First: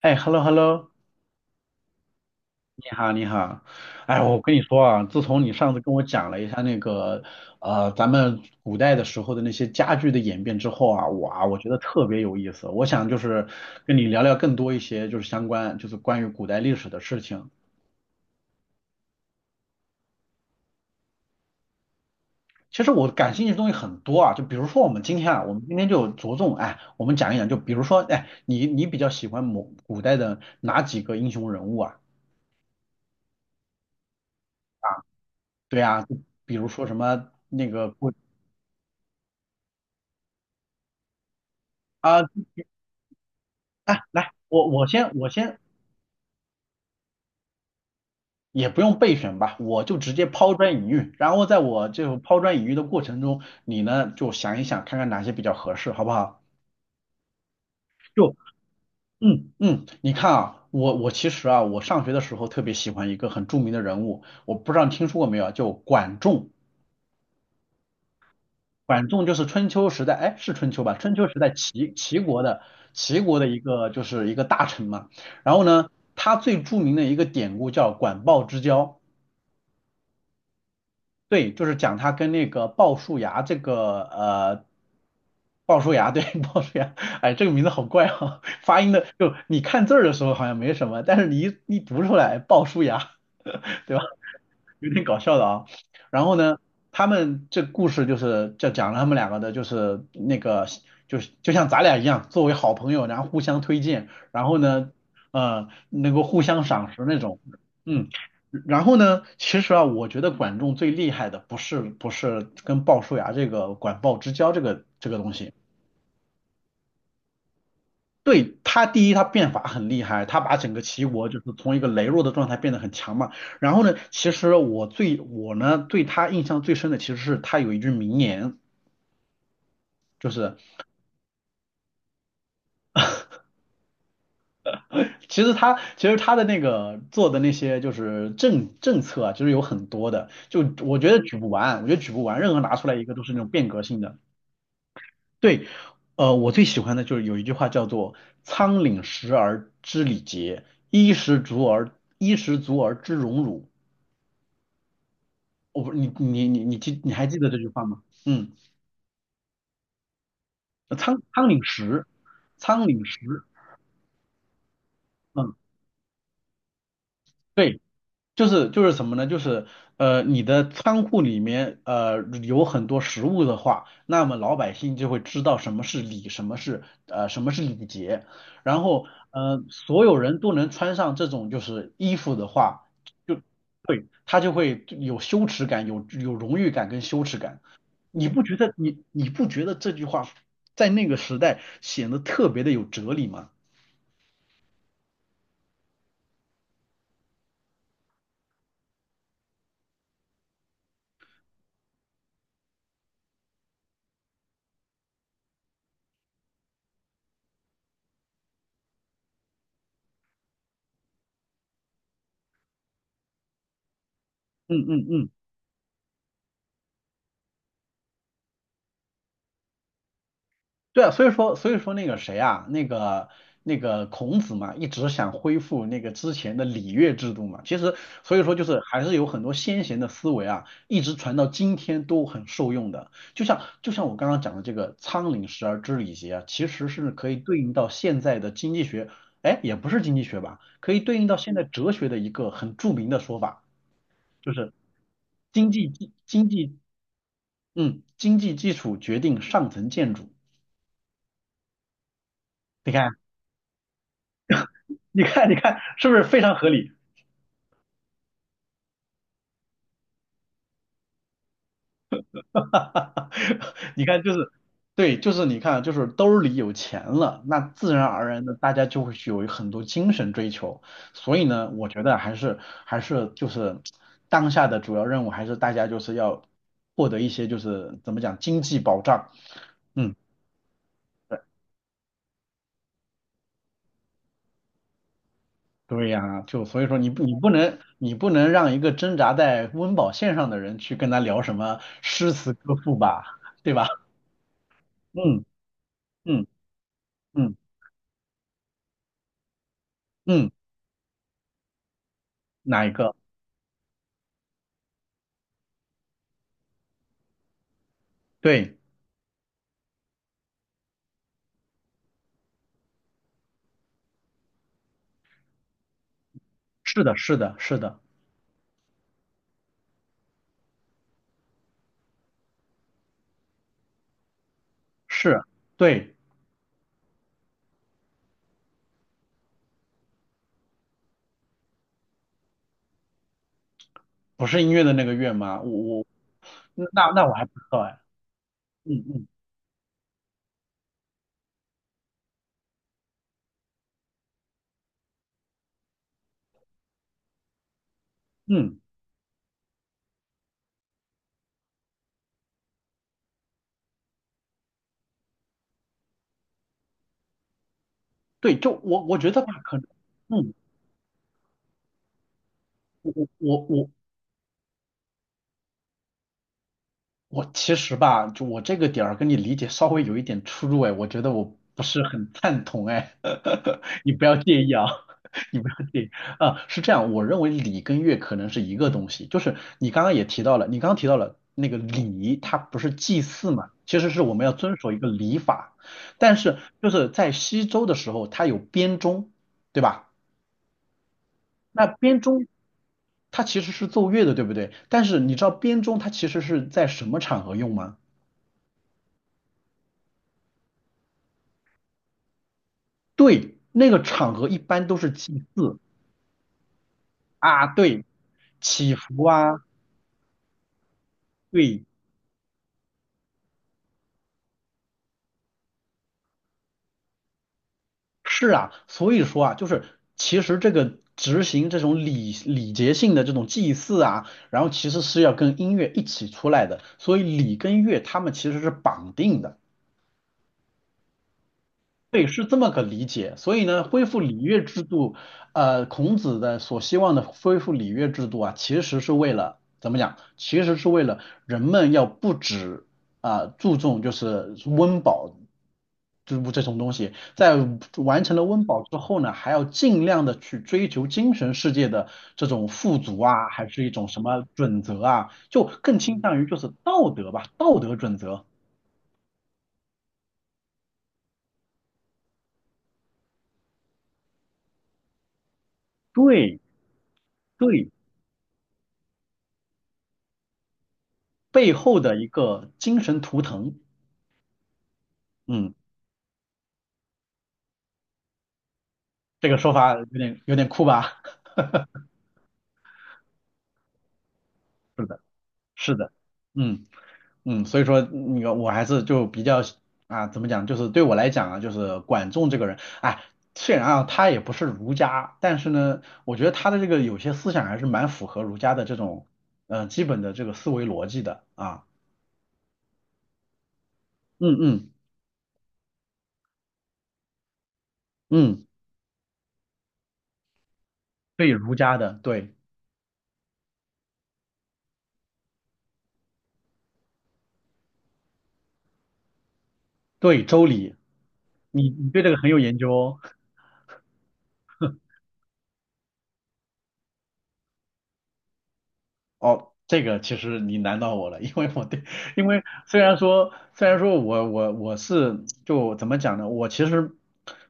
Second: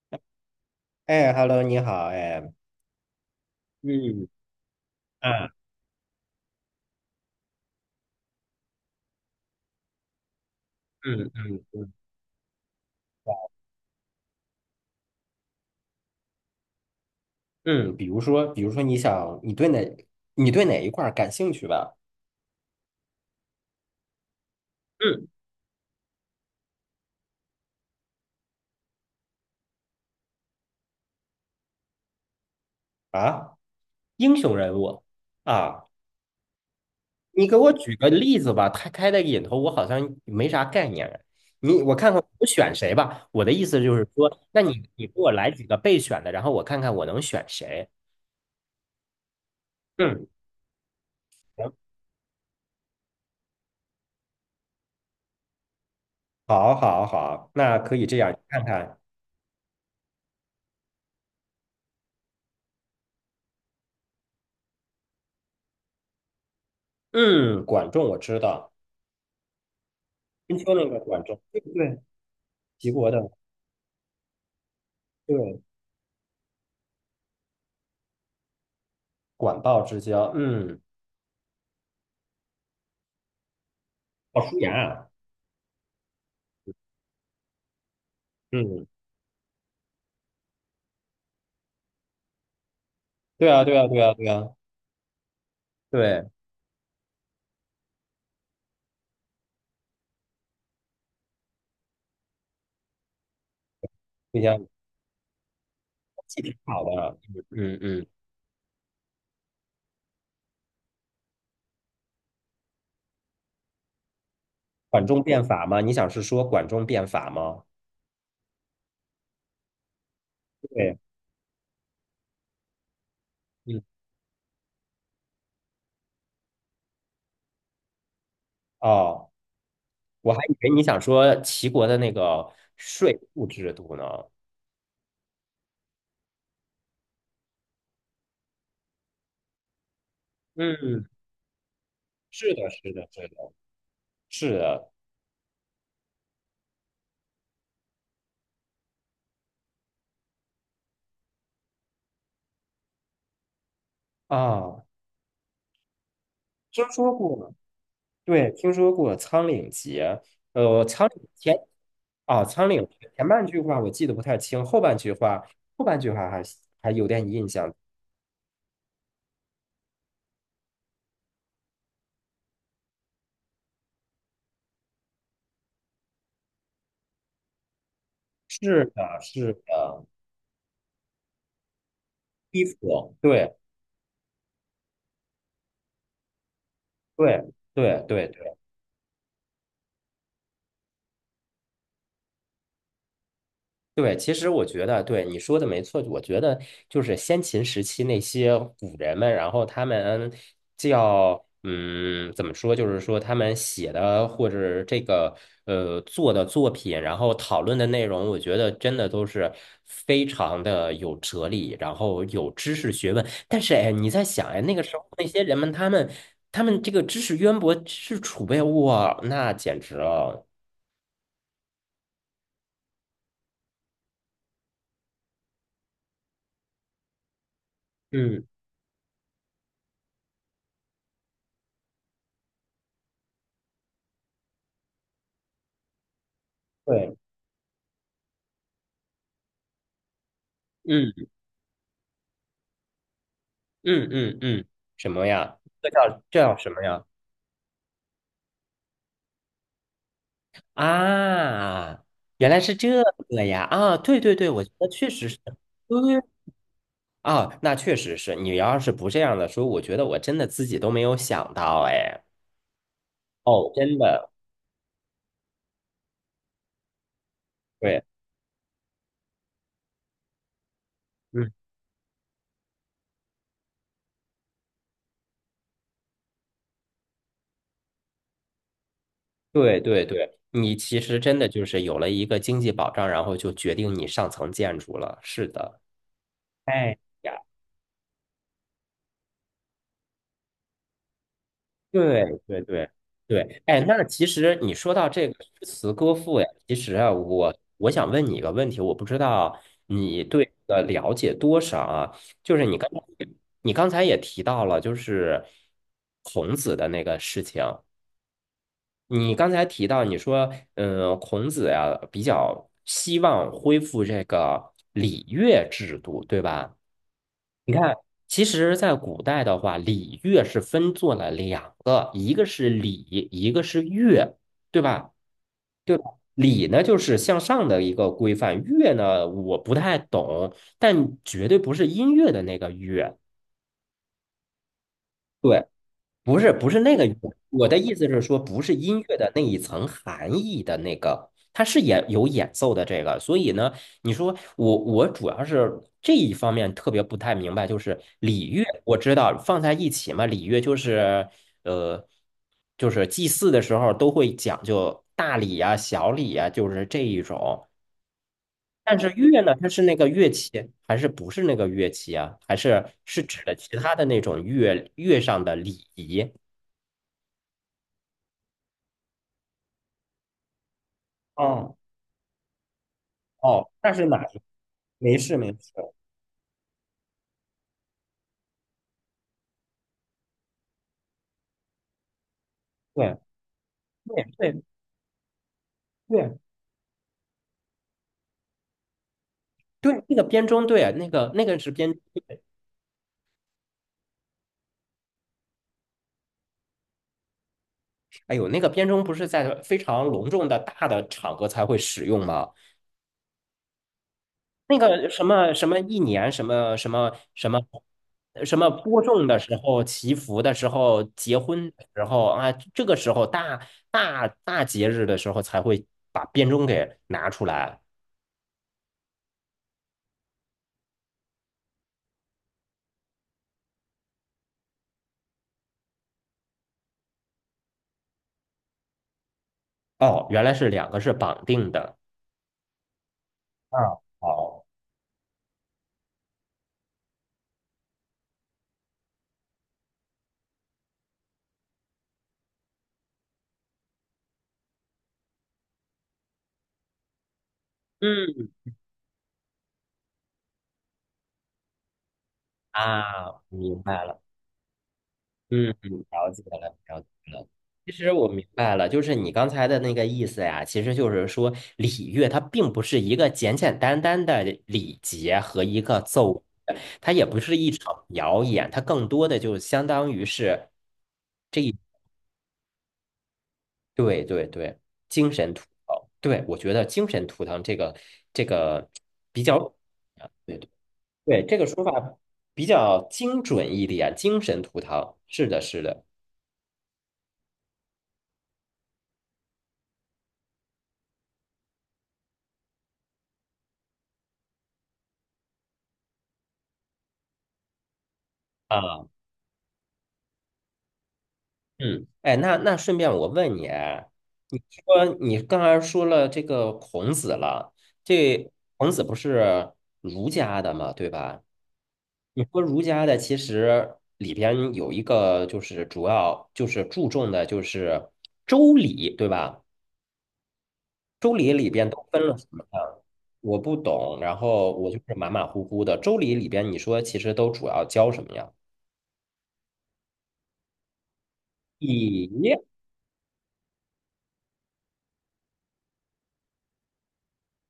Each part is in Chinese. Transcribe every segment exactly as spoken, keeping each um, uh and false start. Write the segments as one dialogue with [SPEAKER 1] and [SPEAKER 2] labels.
[SPEAKER 1] 哎，hello hello，
[SPEAKER 2] 哎，Hello，你好，哎，
[SPEAKER 1] 你好你好，哎，
[SPEAKER 2] 嗯
[SPEAKER 1] 我跟你说啊，自从
[SPEAKER 2] 嗯
[SPEAKER 1] 你上次跟我讲了一下那个呃咱们古代的时候的那些家具的演变之后啊，
[SPEAKER 2] 嗯
[SPEAKER 1] 哇，我
[SPEAKER 2] 嗯
[SPEAKER 1] 觉得
[SPEAKER 2] 嗯
[SPEAKER 1] 特别有意思，我想就是跟你聊聊更多一些就是相关就是关于古代历史的事情。
[SPEAKER 2] 嗯，比如说，比如说，你想，你对哪，你对哪一块儿感兴趣吧？
[SPEAKER 1] 其实我感兴趣的东西很多啊，就比如说我们今
[SPEAKER 2] 嗯，
[SPEAKER 1] 天啊，我们今天就着重哎，我们讲一讲，就比如说哎，你你比较喜欢某古代的哪几个英雄人物啊？
[SPEAKER 2] 啊，英雄人物
[SPEAKER 1] 对
[SPEAKER 2] 啊，
[SPEAKER 1] 啊，就比如说什么
[SPEAKER 2] 你给
[SPEAKER 1] 那
[SPEAKER 2] 我
[SPEAKER 1] 个
[SPEAKER 2] 举个
[SPEAKER 1] 不。
[SPEAKER 2] 例子吧。他开的引头，我好像没啥概念。你，我看看我选谁吧。我的意思就
[SPEAKER 1] 哎，
[SPEAKER 2] 是说，
[SPEAKER 1] 来，
[SPEAKER 2] 那
[SPEAKER 1] 我我
[SPEAKER 2] 你你给
[SPEAKER 1] 先我
[SPEAKER 2] 我来
[SPEAKER 1] 先
[SPEAKER 2] 几个备选的，然后我看看我能选谁。
[SPEAKER 1] 也不用备选吧，我就直接
[SPEAKER 2] 嗯，
[SPEAKER 1] 抛砖引玉，然后在
[SPEAKER 2] 行，
[SPEAKER 1] 我这种抛砖引玉的过程中，你呢就想一想，看看哪些比较合适，好不好？
[SPEAKER 2] 好，好，好，那可以这样，你
[SPEAKER 1] 就
[SPEAKER 2] 看看，
[SPEAKER 1] 嗯嗯，你看啊，我我其实啊，我上学的时候特别喜欢一个很著名的人物，我不知道你听说过没有啊，就管仲。
[SPEAKER 2] 嗯，管仲我知道，
[SPEAKER 1] 管仲就是春秋时代，哎，是
[SPEAKER 2] 春
[SPEAKER 1] 春
[SPEAKER 2] 秋
[SPEAKER 1] 秋
[SPEAKER 2] 那
[SPEAKER 1] 吧？
[SPEAKER 2] 个
[SPEAKER 1] 春
[SPEAKER 2] 管
[SPEAKER 1] 秋时
[SPEAKER 2] 仲，
[SPEAKER 1] 代
[SPEAKER 2] 对不
[SPEAKER 1] 齐
[SPEAKER 2] 对？
[SPEAKER 1] 齐国的
[SPEAKER 2] 齐国
[SPEAKER 1] 齐
[SPEAKER 2] 的，
[SPEAKER 1] 国的一个就是一个大臣嘛。然
[SPEAKER 2] 对，
[SPEAKER 1] 后呢，他最著名的一个典故叫管鲍之交。
[SPEAKER 2] 管鲍之交，嗯，
[SPEAKER 1] 对，就是讲他跟那个鲍叔牙这个
[SPEAKER 2] 鲍叔
[SPEAKER 1] 呃，
[SPEAKER 2] 牙啊，
[SPEAKER 1] 鲍叔牙对 鲍叔牙，哎，这个名字好怪啊，发
[SPEAKER 2] 嗯，
[SPEAKER 1] 音的就你看字儿的时候好像没什么，但是你一一读出来鲍叔牙，
[SPEAKER 2] 对啊，对啊，
[SPEAKER 1] 对
[SPEAKER 2] 对
[SPEAKER 1] 吧？
[SPEAKER 2] 啊，对啊，
[SPEAKER 1] 有点搞笑的啊。然
[SPEAKER 2] 对，
[SPEAKER 1] 后呢，他们这故事就是就讲了他们两个的，就是那个就是就像咱俩一样，作为好朋友，然后互相推荐，
[SPEAKER 2] 你
[SPEAKER 1] 然后
[SPEAKER 2] 想
[SPEAKER 1] 呢，呃，能够互
[SPEAKER 2] 记挺
[SPEAKER 1] 相
[SPEAKER 2] 好
[SPEAKER 1] 赏识
[SPEAKER 2] 的，
[SPEAKER 1] 那种，
[SPEAKER 2] 嗯嗯嗯，
[SPEAKER 1] 嗯。然后呢，其实啊，我觉得管仲最厉害的不是不是跟鲍叔牙这个管鲍之交这个
[SPEAKER 2] 管
[SPEAKER 1] 这个
[SPEAKER 2] 仲
[SPEAKER 1] 东
[SPEAKER 2] 变
[SPEAKER 1] 西，
[SPEAKER 2] 法吗？你想是说管仲变法吗？
[SPEAKER 1] 对，他第一，他变法很厉害，他把整个
[SPEAKER 2] 对，
[SPEAKER 1] 齐国就是从一个羸弱的状态变得很强嘛。然
[SPEAKER 2] 嗯，
[SPEAKER 1] 后呢，其实我最我呢对他印象最深的其实是他有一句名言，
[SPEAKER 2] 哦，
[SPEAKER 1] 就
[SPEAKER 2] 我还以
[SPEAKER 1] 是
[SPEAKER 2] 为你想说齐国的那个税赋制度呢。
[SPEAKER 1] 其实他其实他的那个做的那些就是政政策啊，其实有很多的，就我
[SPEAKER 2] 嗯，
[SPEAKER 1] 觉得举不完，我觉得举不完，
[SPEAKER 2] 是
[SPEAKER 1] 任何
[SPEAKER 2] 的，
[SPEAKER 1] 拿出
[SPEAKER 2] 是
[SPEAKER 1] 来一
[SPEAKER 2] 的，
[SPEAKER 1] 个都
[SPEAKER 2] 是
[SPEAKER 1] 是那种
[SPEAKER 2] 的，
[SPEAKER 1] 变革性的。
[SPEAKER 2] 是的
[SPEAKER 1] 对，呃，我最喜欢的就是有一句话叫做"仓廪实而知礼节，衣食足而衣食足而知荣辱"。
[SPEAKER 2] 啊，
[SPEAKER 1] 我不，你你你你
[SPEAKER 2] 听
[SPEAKER 1] 记你
[SPEAKER 2] 说
[SPEAKER 1] 还记得
[SPEAKER 2] 过，
[SPEAKER 1] 这句话吗？
[SPEAKER 2] 对，
[SPEAKER 1] 嗯，
[SPEAKER 2] 听说过《苍岭节》。呃，
[SPEAKER 1] 呃
[SPEAKER 2] 《苍岭》
[SPEAKER 1] 仓仓
[SPEAKER 2] 前
[SPEAKER 1] 廪实，
[SPEAKER 2] 啊，《苍岭》
[SPEAKER 1] 仓廪
[SPEAKER 2] 前
[SPEAKER 1] 实，
[SPEAKER 2] 半句话我记得不太清，后半句话
[SPEAKER 1] 嗯，
[SPEAKER 2] 后半句话还还有点印象。
[SPEAKER 1] 对，就是就是什么呢？就是呃，你的仓库里面呃有很多食物的话，那么老百姓就会知道什么是礼，什么是呃什么是礼节，然
[SPEAKER 2] 是
[SPEAKER 1] 后
[SPEAKER 2] 的，是
[SPEAKER 1] 呃
[SPEAKER 2] 的，
[SPEAKER 1] 所有人都能穿上这种就是衣服的
[SPEAKER 2] 衣
[SPEAKER 1] 话，
[SPEAKER 2] 服，
[SPEAKER 1] 就
[SPEAKER 2] 对
[SPEAKER 1] 对他就会有羞耻感，有有荣誉感跟羞耻
[SPEAKER 2] 对
[SPEAKER 1] 感。
[SPEAKER 2] 对
[SPEAKER 1] 你
[SPEAKER 2] 对
[SPEAKER 1] 不觉得你你不觉得这句话在那个时代显得特别的有哲理吗？
[SPEAKER 2] 对，其实我觉得对你说的没错，我觉得就是先秦时期那些古人们，然后他们叫嗯，怎么说，就是说他们写的或者这个呃做的作品，然后讨论的内容，我觉得真的都是非常的有哲理，然后有知识学问。但是哎，你在想，哎，那个
[SPEAKER 1] 嗯
[SPEAKER 2] 时候
[SPEAKER 1] 嗯
[SPEAKER 2] 那
[SPEAKER 1] 嗯。
[SPEAKER 2] 些人们，他们他们这个知识渊博、知识储备，哇，那简直了。
[SPEAKER 1] 对啊，所以说所以说那个谁啊，那个那个孔子嘛，一直想恢复那个之前的礼乐制度嘛。其实所以
[SPEAKER 2] 嗯，
[SPEAKER 1] 说就是还是有很多先贤的思维啊，一直传到今天都很受用的。就像就像我刚刚讲的这个"仓廪实而知礼节"啊，其实是
[SPEAKER 2] 对，
[SPEAKER 1] 可以对应到现在的经济学，哎，也不是经济学吧，可以对
[SPEAKER 2] 嗯。
[SPEAKER 1] 应到现在哲学的一个很著名的说法，
[SPEAKER 2] 嗯嗯
[SPEAKER 1] 就
[SPEAKER 2] 嗯，
[SPEAKER 1] 是
[SPEAKER 2] 什么呀？
[SPEAKER 1] 经济
[SPEAKER 2] 这
[SPEAKER 1] 基
[SPEAKER 2] 叫这
[SPEAKER 1] 经
[SPEAKER 2] 叫什
[SPEAKER 1] 济
[SPEAKER 2] 么呀？
[SPEAKER 1] 嗯经济基础决定上层建筑。
[SPEAKER 2] 啊，原来是
[SPEAKER 1] 你
[SPEAKER 2] 这
[SPEAKER 1] 看。
[SPEAKER 2] 个呀！啊，对对对，我觉得确
[SPEAKER 1] 你
[SPEAKER 2] 实是，
[SPEAKER 1] 看，你看，是不
[SPEAKER 2] 对
[SPEAKER 1] 是非常合理？
[SPEAKER 2] 啊，那确实是。你要是不这样的说，我觉得我真的自己都没有想到，哎，哦，真
[SPEAKER 1] 你看，
[SPEAKER 2] 的，
[SPEAKER 1] 就是，对，就是你看，就是兜里有钱了，那自
[SPEAKER 2] 对，
[SPEAKER 1] 然而然的大家就会去有很多精神追求。所以
[SPEAKER 2] 嗯，
[SPEAKER 1] 呢，我觉得还是还是就是当下的主要任务，还是大家就是要获得一些就是怎么讲经济保障。
[SPEAKER 2] 对对
[SPEAKER 1] 嗯，
[SPEAKER 2] 对，你其实真的就是有了一个经济保障，然后就决定你上层建筑了。是的，
[SPEAKER 1] 对呀，就所以说
[SPEAKER 2] 哎
[SPEAKER 1] 你不你
[SPEAKER 2] 呀。
[SPEAKER 1] 不能你不能让一个挣扎在温饱线上的人去跟他聊什么诗
[SPEAKER 2] 对
[SPEAKER 1] 词
[SPEAKER 2] 对
[SPEAKER 1] 歌
[SPEAKER 2] 对
[SPEAKER 1] 赋吧，
[SPEAKER 2] 对，
[SPEAKER 1] 对
[SPEAKER 2] 哎，
[SPEAKER 1] 吧？
[SPEAKER 2] 那其实你说到这个诗词歌赋，
[SPEAKER 1] 嗯
[SPEAKER 2] 呀，其实啊，
[SPEAKER 1] 嗯嗯。
[SPEAKER 2] 我
[SPEAKER 1] 嗯
[SPEAKER 2] 我想问你一个问题，我不知道你对
[SPEAKER 1] 嗯
[SPEAKER 2] 这个了解多少啊？就是你
[SPEAKER 1] 哪
[SPEAKER 2] 刚
[SPEAKER 1] 一
[SPEAKER 2] 才
[SPEAKER 1] 个？
[SPEAKER 2] 你刚才也提到了，就是孔子的那个事情。
[SPEAKER 1] 对，
[SPEAKER 2] 你刚才提到，你说，嗯，孔子呀，比较希望恢复这个礼乐制度，对吧？
[SPEAKER 1] 是的，是的，
[SPEAKER 2] 你
[SPEAKER 1] 是
[SPEAKER 2] 看，
[SPEAKER 1] 的，
[SPEAKER 2] 其实，在古代的话，礼乐是分做了两个，一个是礼，一个是乐，对吧？
[SPEAKER 1] 是，
[SPEAKER 2] 对吧
[SPEAKER 1] 对，
[SPEAKER 2] 礼呢，就是向上的一个规范；乐呢，我不太懂，但绝对不是音乐的那个乐。
[SPEAKER 1] 不是音乐的那个乐吗？
[SPEAKER 2] 对。
[SPEAKER 1] 我我
[SPEAKER 2] 不是不是
[SPEAKER 1] 那
[SPEAKER 2] 那个，
[SPEAKER 1] 那我还不
[SPEAKER 2] 我
[SPEAKER 1] 知
[SPEAKER 2] 的
[SPEAKER 1] 道
[SPEAKER 2] 意
[SPEAKER 1] 哎，
[SPEAKER 2] 思是说，不是音
[SPEAKER 1] 嗯
[SPEAKER 2] 乐
[SPEAKER 1] 嗯
[SPEAKER 2] 的那一层含义的那个，它是演有演奏的这个，所以呢，你说我我主要是这一方面特别不太明白，就是礼乐，
[SPEAKER 1] 嗯，
[SPEAKER 2] 我知道放在一起嘛，礼乐就是呃，就是祭祀的时候都会讲究大礼呀、小礼呀，就是这一种。
[SPEAKER 1] 对，就
[SPEAKER 2] 但
[SPEAKER 1] 我
[SPEAKER 2] 是
[SPEAKER 1] 我觉得
[SPEAKER 2] 乐
[SPEAKER 1] 吧，
[SPEAKER 2] 呢，它
[SPEAKER 1] 可
[SPEAKER 2] 是
[SPEAKER 1] 能，
[SPEAKER 2] 那个乐器，
[SPEAKER 1] 嗯，
[SPEAKER 2] 还是不是那个乐器啊？还是
[SPEAKER 1] 我
[SPEAKER 2] 是
[SPEAKER 1] 我
[SPEAKER 2] 指的
[SPEAKER 1] 我
[SPEAKER 2] 其
[SPEAKER 1] 我
[SPEAKER 2] 他的那种乐乐上的礼仪？
[SPEAKER 1] 我其实吧，就我这个点儿跟你理解稍微有一点出入哎，我觉得我
[SPEAKER 2] 嗯。
[SPEAKER 1] 不是很赞同哎，
[SPEAKER 2] 哦，那 是
[SPEAKER 1] 你
[SPEAKER 2] 哪
[SPEAKER 1] 不要
[SPEAKER 2] 一
[SPEAKER 1] 介意啊，
[SPEAKER 2] 没事 没
[SPEAKER 1] 你不
[SPEAKER 2] 事，
[SPEAKER 1] 要介意啊，是这样，我认为礼跟乐可能是一个东西，就是你刚刚也提到了，你刚刚提到了那个礼，它不是
[SPEAKER 2] 对
[SPEAKER 1] 祭祀嘛，其实是
[SPEAKER 2] 对
[SPEAKER 1] 我们要
[SPEAKER 2] 对
[SPEAKER 1] 遵守一个礼法，但
[SPEAKER 2] 对
[SPEAKER 1] 是就是在西周的时候，它有编钟，对
[SPEAKER 2] 对，
[SPEAKER 1] 吧？
[SPEAKER 2] 那个编钟，对啊，那个那个是
[SPEAKER 1] 那
[SPEAKER 2] 编，
[SPEAKER 1] 编钟它其实是奏乐的，对不对？但是你知道编钟它其实是在什么场合用吗？
[SPEAKER 2] 哎呦，那个编钟不是在非常隆重的大的场合才会使用吗？
[SPEAKER 1] 对，那个场合一
[SPEAKER 2] 那
[SPEAKER 1] 般都
[SPEAKER 2] 个
[SPEAKER 1] 是
[SPEAKER 2] 什
[SPEAKER 1] 祭
[SPEAKER 2] 么什么
[SPEAKER 1] 祀
[SPEAKER 2] 一年什么什么什么
[SPEAKER 1] 啊，对，
[SPEAKER 2] 什么
[SPEAKER 1] 祈
[SPEAKER 2] 播
[SPEAKER 1] 福
[SPEAKER 2] 种的时
[SPEAKER 1] 啊，
[SPEAKER 2] 候、祈福的时候、结婚的
[SPEAKER 1] 对，
[SPEAKER 2] 时候啊，这个时候大大大节日的时候才会把编钟给拿出来。
[SPEAKER 1] 是啊，所以说啊，就是其实这个执行这种礼礼节性的这种祭祀啊，然后其实是要跟音乐一起出来的，所以礼跟乐他们其实是绑定的。
[SPEAKER 2] 哦，原来是两个是绑定的。
[SPEAKER 1] 对，是这么个理解。所以呢，
[SPEAKER 2] 啊，
[SPEAKER 1] 恢复礼乐
[SPEAKER 2] 好，
[SPEAKER 1] 制度，呃，孔子的所希望的恢复礼乐制度啊，其实是为了怎么讲？其实是为了人们要不止啊、注重就是温饱就是这种东西，在完成了
[SPEAKER 2] 嗯，
[SPEAKER 1] 温饱之后呢，还要尽量的去追求精神世界的这种富足
[SPEAKER 2] 啊，
[SPEAKER 1] 啊，还
[SPEAKER 2] 明
[SPEAKER 1] 是一
[SPEAKER 2] 白
[SPEAKER 1] 种
[SPEAKER 2] 了。
[SPEAKER 1] 什么准则啊，就
[SPEAKER 2] 嗯，嗯，
[SPEAKER 1] 更倾
[SPEAKER 2] 了
[SPEAKER 1] 向
[SPEAKER 2] 解
[SPEAKER 1] 于就
[SPEAKER 2] 了，
[SPEAKER 1] 是
[SPEAKER 2] 了
[SPEAKER 1] 道
[SPEAKER 2] 解
[SPEAKER 1] 德吧，
[SPEAKER 2] 了。
[SPEAKER 1] 道
[SPEAKER 2] 其
[SPEAKER 1] 德
[SPEAKER 2] 实
[SPEAKER 1] 准
[SPEAKER 2] 我
[SPEAKER 1] 则。
[SPEAKER 2] 明白了，就是你刚才的那个意思呀，其实就是说礼乐它并不是一个简简单单的礼节和一个奏，
[SPEAKER 1] 对
[SPEAKER 2] 它也不是一
[SPEAKER 1] 对。
[SPEAKER 2] 场表演，它更多的就相当于是这
[SPEAKER 1] 背
[SPEAKER 2] 一，
[SPEAKER 1] 后的一个精神图腾。
[SPEAKER 2] 对对对，精神图
[SPEAKER 1] 嗯，
[SPEAKER 2] 腾。对，我觉得精神图腾，这个这个比
[SPEAKER 1] 这
[SPEAKER 2] 较，
[SPEAKER 1] 个说法有
[SPEAKER 2] 啊，
[SPEAKER 1] 点有
[SPEAKER 2] 对
[SPEAKER 1] 点
[SPEAKER 2] 对
[SPEAKER 1] 酷吧？
[SPEAKER 2] 对，这个说法比较精准一点，精神图
[SPEAKER 1] 是
[SPEAKER 2] 腾，
[SPEAKER 1] 的，
[SPEAKER 2] 是的，是
[SPEAKER 1] 是
[SPEAKER 2] 的。
[SPEAKER 1] 的，嗯嗯，所以说那个我还是就比较啊，怎么讲，就是对我来讲啊，就是管仲这个人，哎，虽然啊他也不是儒家，但是呢，我觉得他的这个有些思想还是蛮符合儒家的这
[SPEAKER 2] 啊。
[SPEAKER 1] 种呃基本的这个思维逻辑的啊。
[SPEAKER 2] 嗯，哎，那那顺便我问你啊，你
[SPEAKER 1] 嗯嗯
[SPEAKER 2] 说你刚才说了这个孔子了，这
[SPEAKER 1] 嗯，
[SPEAKER 2] 孔子不是儒家的嘛，对吧？
[SPEAKER 1] 对儒家的，
[SPEAKER 2] 你
[SPEAKER 1] 对
[SPEAKER 2] 说儒家的其实里边有一个就是主要就是注重的就是周礼，对吧？
[SPEAKER 1] 对周礼，
[SPEAKER 2] 周礼里边
[SPEAKER 1] 你
[SPEAKER 2] 都
[SPEAKER 1] 你
[SPEAKER 2] 分
[SPEAKER 1] 对这
[SPEAKER 2] 了
[SPEAKER 1] 个
[SPEAKER 2] 什
[SPEAKER 1] 很有
[SPEAKER 2] 么
[SPEAKER 1] 研
[SPEAKER 2] 呀？
[SPEAKER 1] 究哦。
[SPEAKER 2] 我不懂，然后我就是马马虎虎的。周礼里边你说其实都主要教什么呀？
[SPEAKER 1] 哦，这个其实你难到我了，因为我对，因
[SPEAKER 2] 礼，
[SPEAKER 1] 为虽然说虽然说我我我是就怎么讲呢，我其实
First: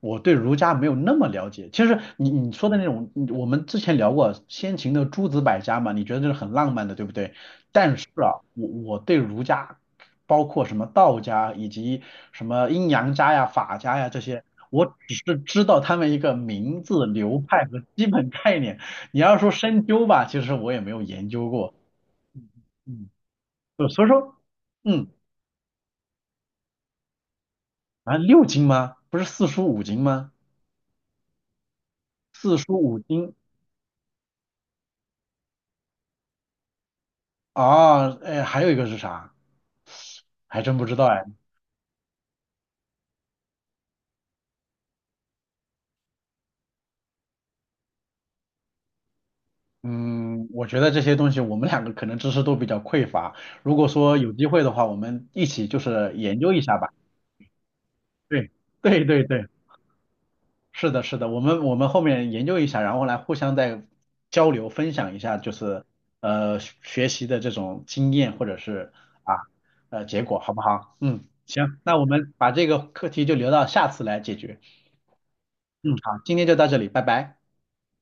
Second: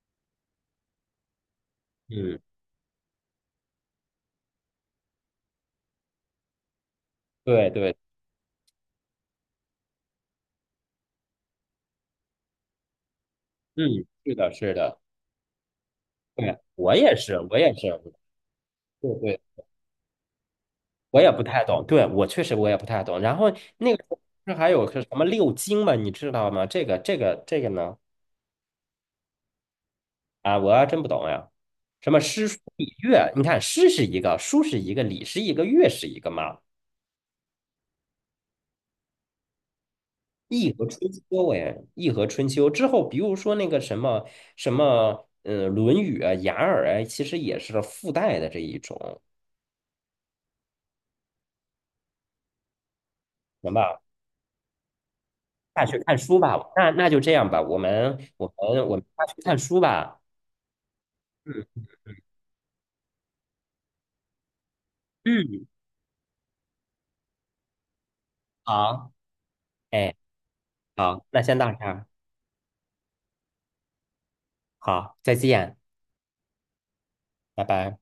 [SPEAKER 1] 我对儒家没有那么了解。其实你
[SPEAKER 2] 嗯，
[SPEAKER 1] 你说的那种，你我们之前聊过先秦的诸子百家嘛，你觉得这是很浪漫的，对不对？
[SPEAKER 2] 对对，
[SPEAKER 1] 但是啊，我我对儒家，包括什么道家以及什么阴阳家呀、法家
[SPEAKER 2] 嗯，
[SPEAKER 1] 呀这
[SPEAKER 2] 是
[SPEAKER 1] 些，
[SPEAKER 2] 的，是
[SPEAKER 1] 我
[SPEAKER 2] 的。
[SPEAKER 1] 只是知道他们一个
[SPEAKER 2] 对，
[SPEAKER 1] 名
[SPEAKER 2] 我
[SPEAKER 1] 字、
[SPEAKER 2] 也
[SPEAKER 1] 流
[SPEAKER 2] 是，我
[SPEAKER 1] 派
[SPEAKER 2] 也
[SPEAKER 1] 和
[SPEAKER 2] 是，
[SPEAKER 1] 基本概念。
[SPEAKER 2] 对
[SPEAKER 1] 你要
[SPEAKER 2] 对，
[SPEAKER 1] 说深究吧，其实我也没有
[SPEAKER 2] 我
[SPEAKER 1] 研
[SPEAKER 2] 也不
[SPEAKER 1] 究
[SPEAKER 2] 太
[SPEAKER 1] 过。
[SPEAKER 2] 懂，对，我确实我也不太
[SPEAKER 1] 嗯，
[SPEAKER 2] 懂。然后
[SPEAKER 1] 就
[SPEAKER 2] 那个
[SPEAKER 1] 所
[SPEAKER 2] 时
[SPEAKER 1] 以
[SPEAKER 2] 候
[SPEAKER 1] 说，
[SPEAKER 2] 不是还有个什
[SPEAKER 1] 嗯，
[SPEAKER 2] 么六经嘛，你知道吗？这个这个这个呢？
[SPEAKER 1] 啊，六经吗？不是四书五经吗？
[SPEAKER 2] 啊，我还真不懂呀。什么诗
[SPEAKER 1] 四
[SPEAKER 2] 书
[SPEAKER 1] 书
[SPEAKER 2] 礼
[SPEAKER 1] 五
[SPEAKER 2] 乐？
[SPEAKER 1] 经
[SPEAKER 2] 你看，诗是一个，书是一个，礼是一个，乐是一个嘛。
[SPEAKER 1] 啊，哎，还有一个是啥？还
[SPEAKER 2] 易
[SPEAKER 1] 真不
[SPEAKER 2] 和
[SPEAKER 1] 知道
[SPEAKER 2] 春
[SPEAKER 1] 哎。
[SPEAKER 2] 秋哎，易和春秋之后，比如说那个什么什么，嗯，《论语》啊，《雅尔》啊，其实也是附带的这一种，
[SPEAKER 1] 嗯，我觉得这些东西我们两个可能知识都比较匮乏。
[SPEAKER 2] 行
[SPEAKER 1] 如果
[SPEAKER 2] 吧？
[SPEAKER 1] 说有机会的话，我们一起就
[SPEAKER 2] 下去
[SPEAKER 1] 是
[SPEAKER 2] 看书
[SPEAKER 1] 研究
[SPEAKER 2] 吧，
[SPEAKER 1] 一下
[SPEAKER 2] 那
[SPEAKER 1] 吧。
[SPEAKER 2] 那就这样吧，我们
[SPEAKER 1] 对，
[SPEAKER 2] 我们我们
[SPEAKER 1] 对对
[SPEAKER 2] 下去
[SPEAKER 1] 对。
[SPEAKER 2] 看书吧。
[SPEAKER 1] 是的，是的，我们我
[SPEAKER 2] 嗯
[SPEAKER 1] 们后面研究一下，然后来互相再交流分享一下，就
[SPEAKER 2] 嗯，
[SPEAKER 1] 是呃学学习的这种经验或者是
[SPEAKER 2] 好，
[SPEAKER 1] 啊呃
[SPEAKER 2] 哎，
[SPEAKER 1] 结果，好不好？
[SPEAKER 2] 好，
[SPEAKER 1] 嗯，
[SPEAKER 2] 那先到
[SPEAKER 1] 行，
[SPEAKER 2] 这
[SPEAKER 1] 那我
[SPEAKER 2] 儿，
[SPEAKER 1] 们把这个课题就留到下次来解决。
[SPEAKER 2] 好，再见，
[SPEAKER 1] 嗯，好，今天就到这里，拜拜。
[SPEAKER 2] 拜拜。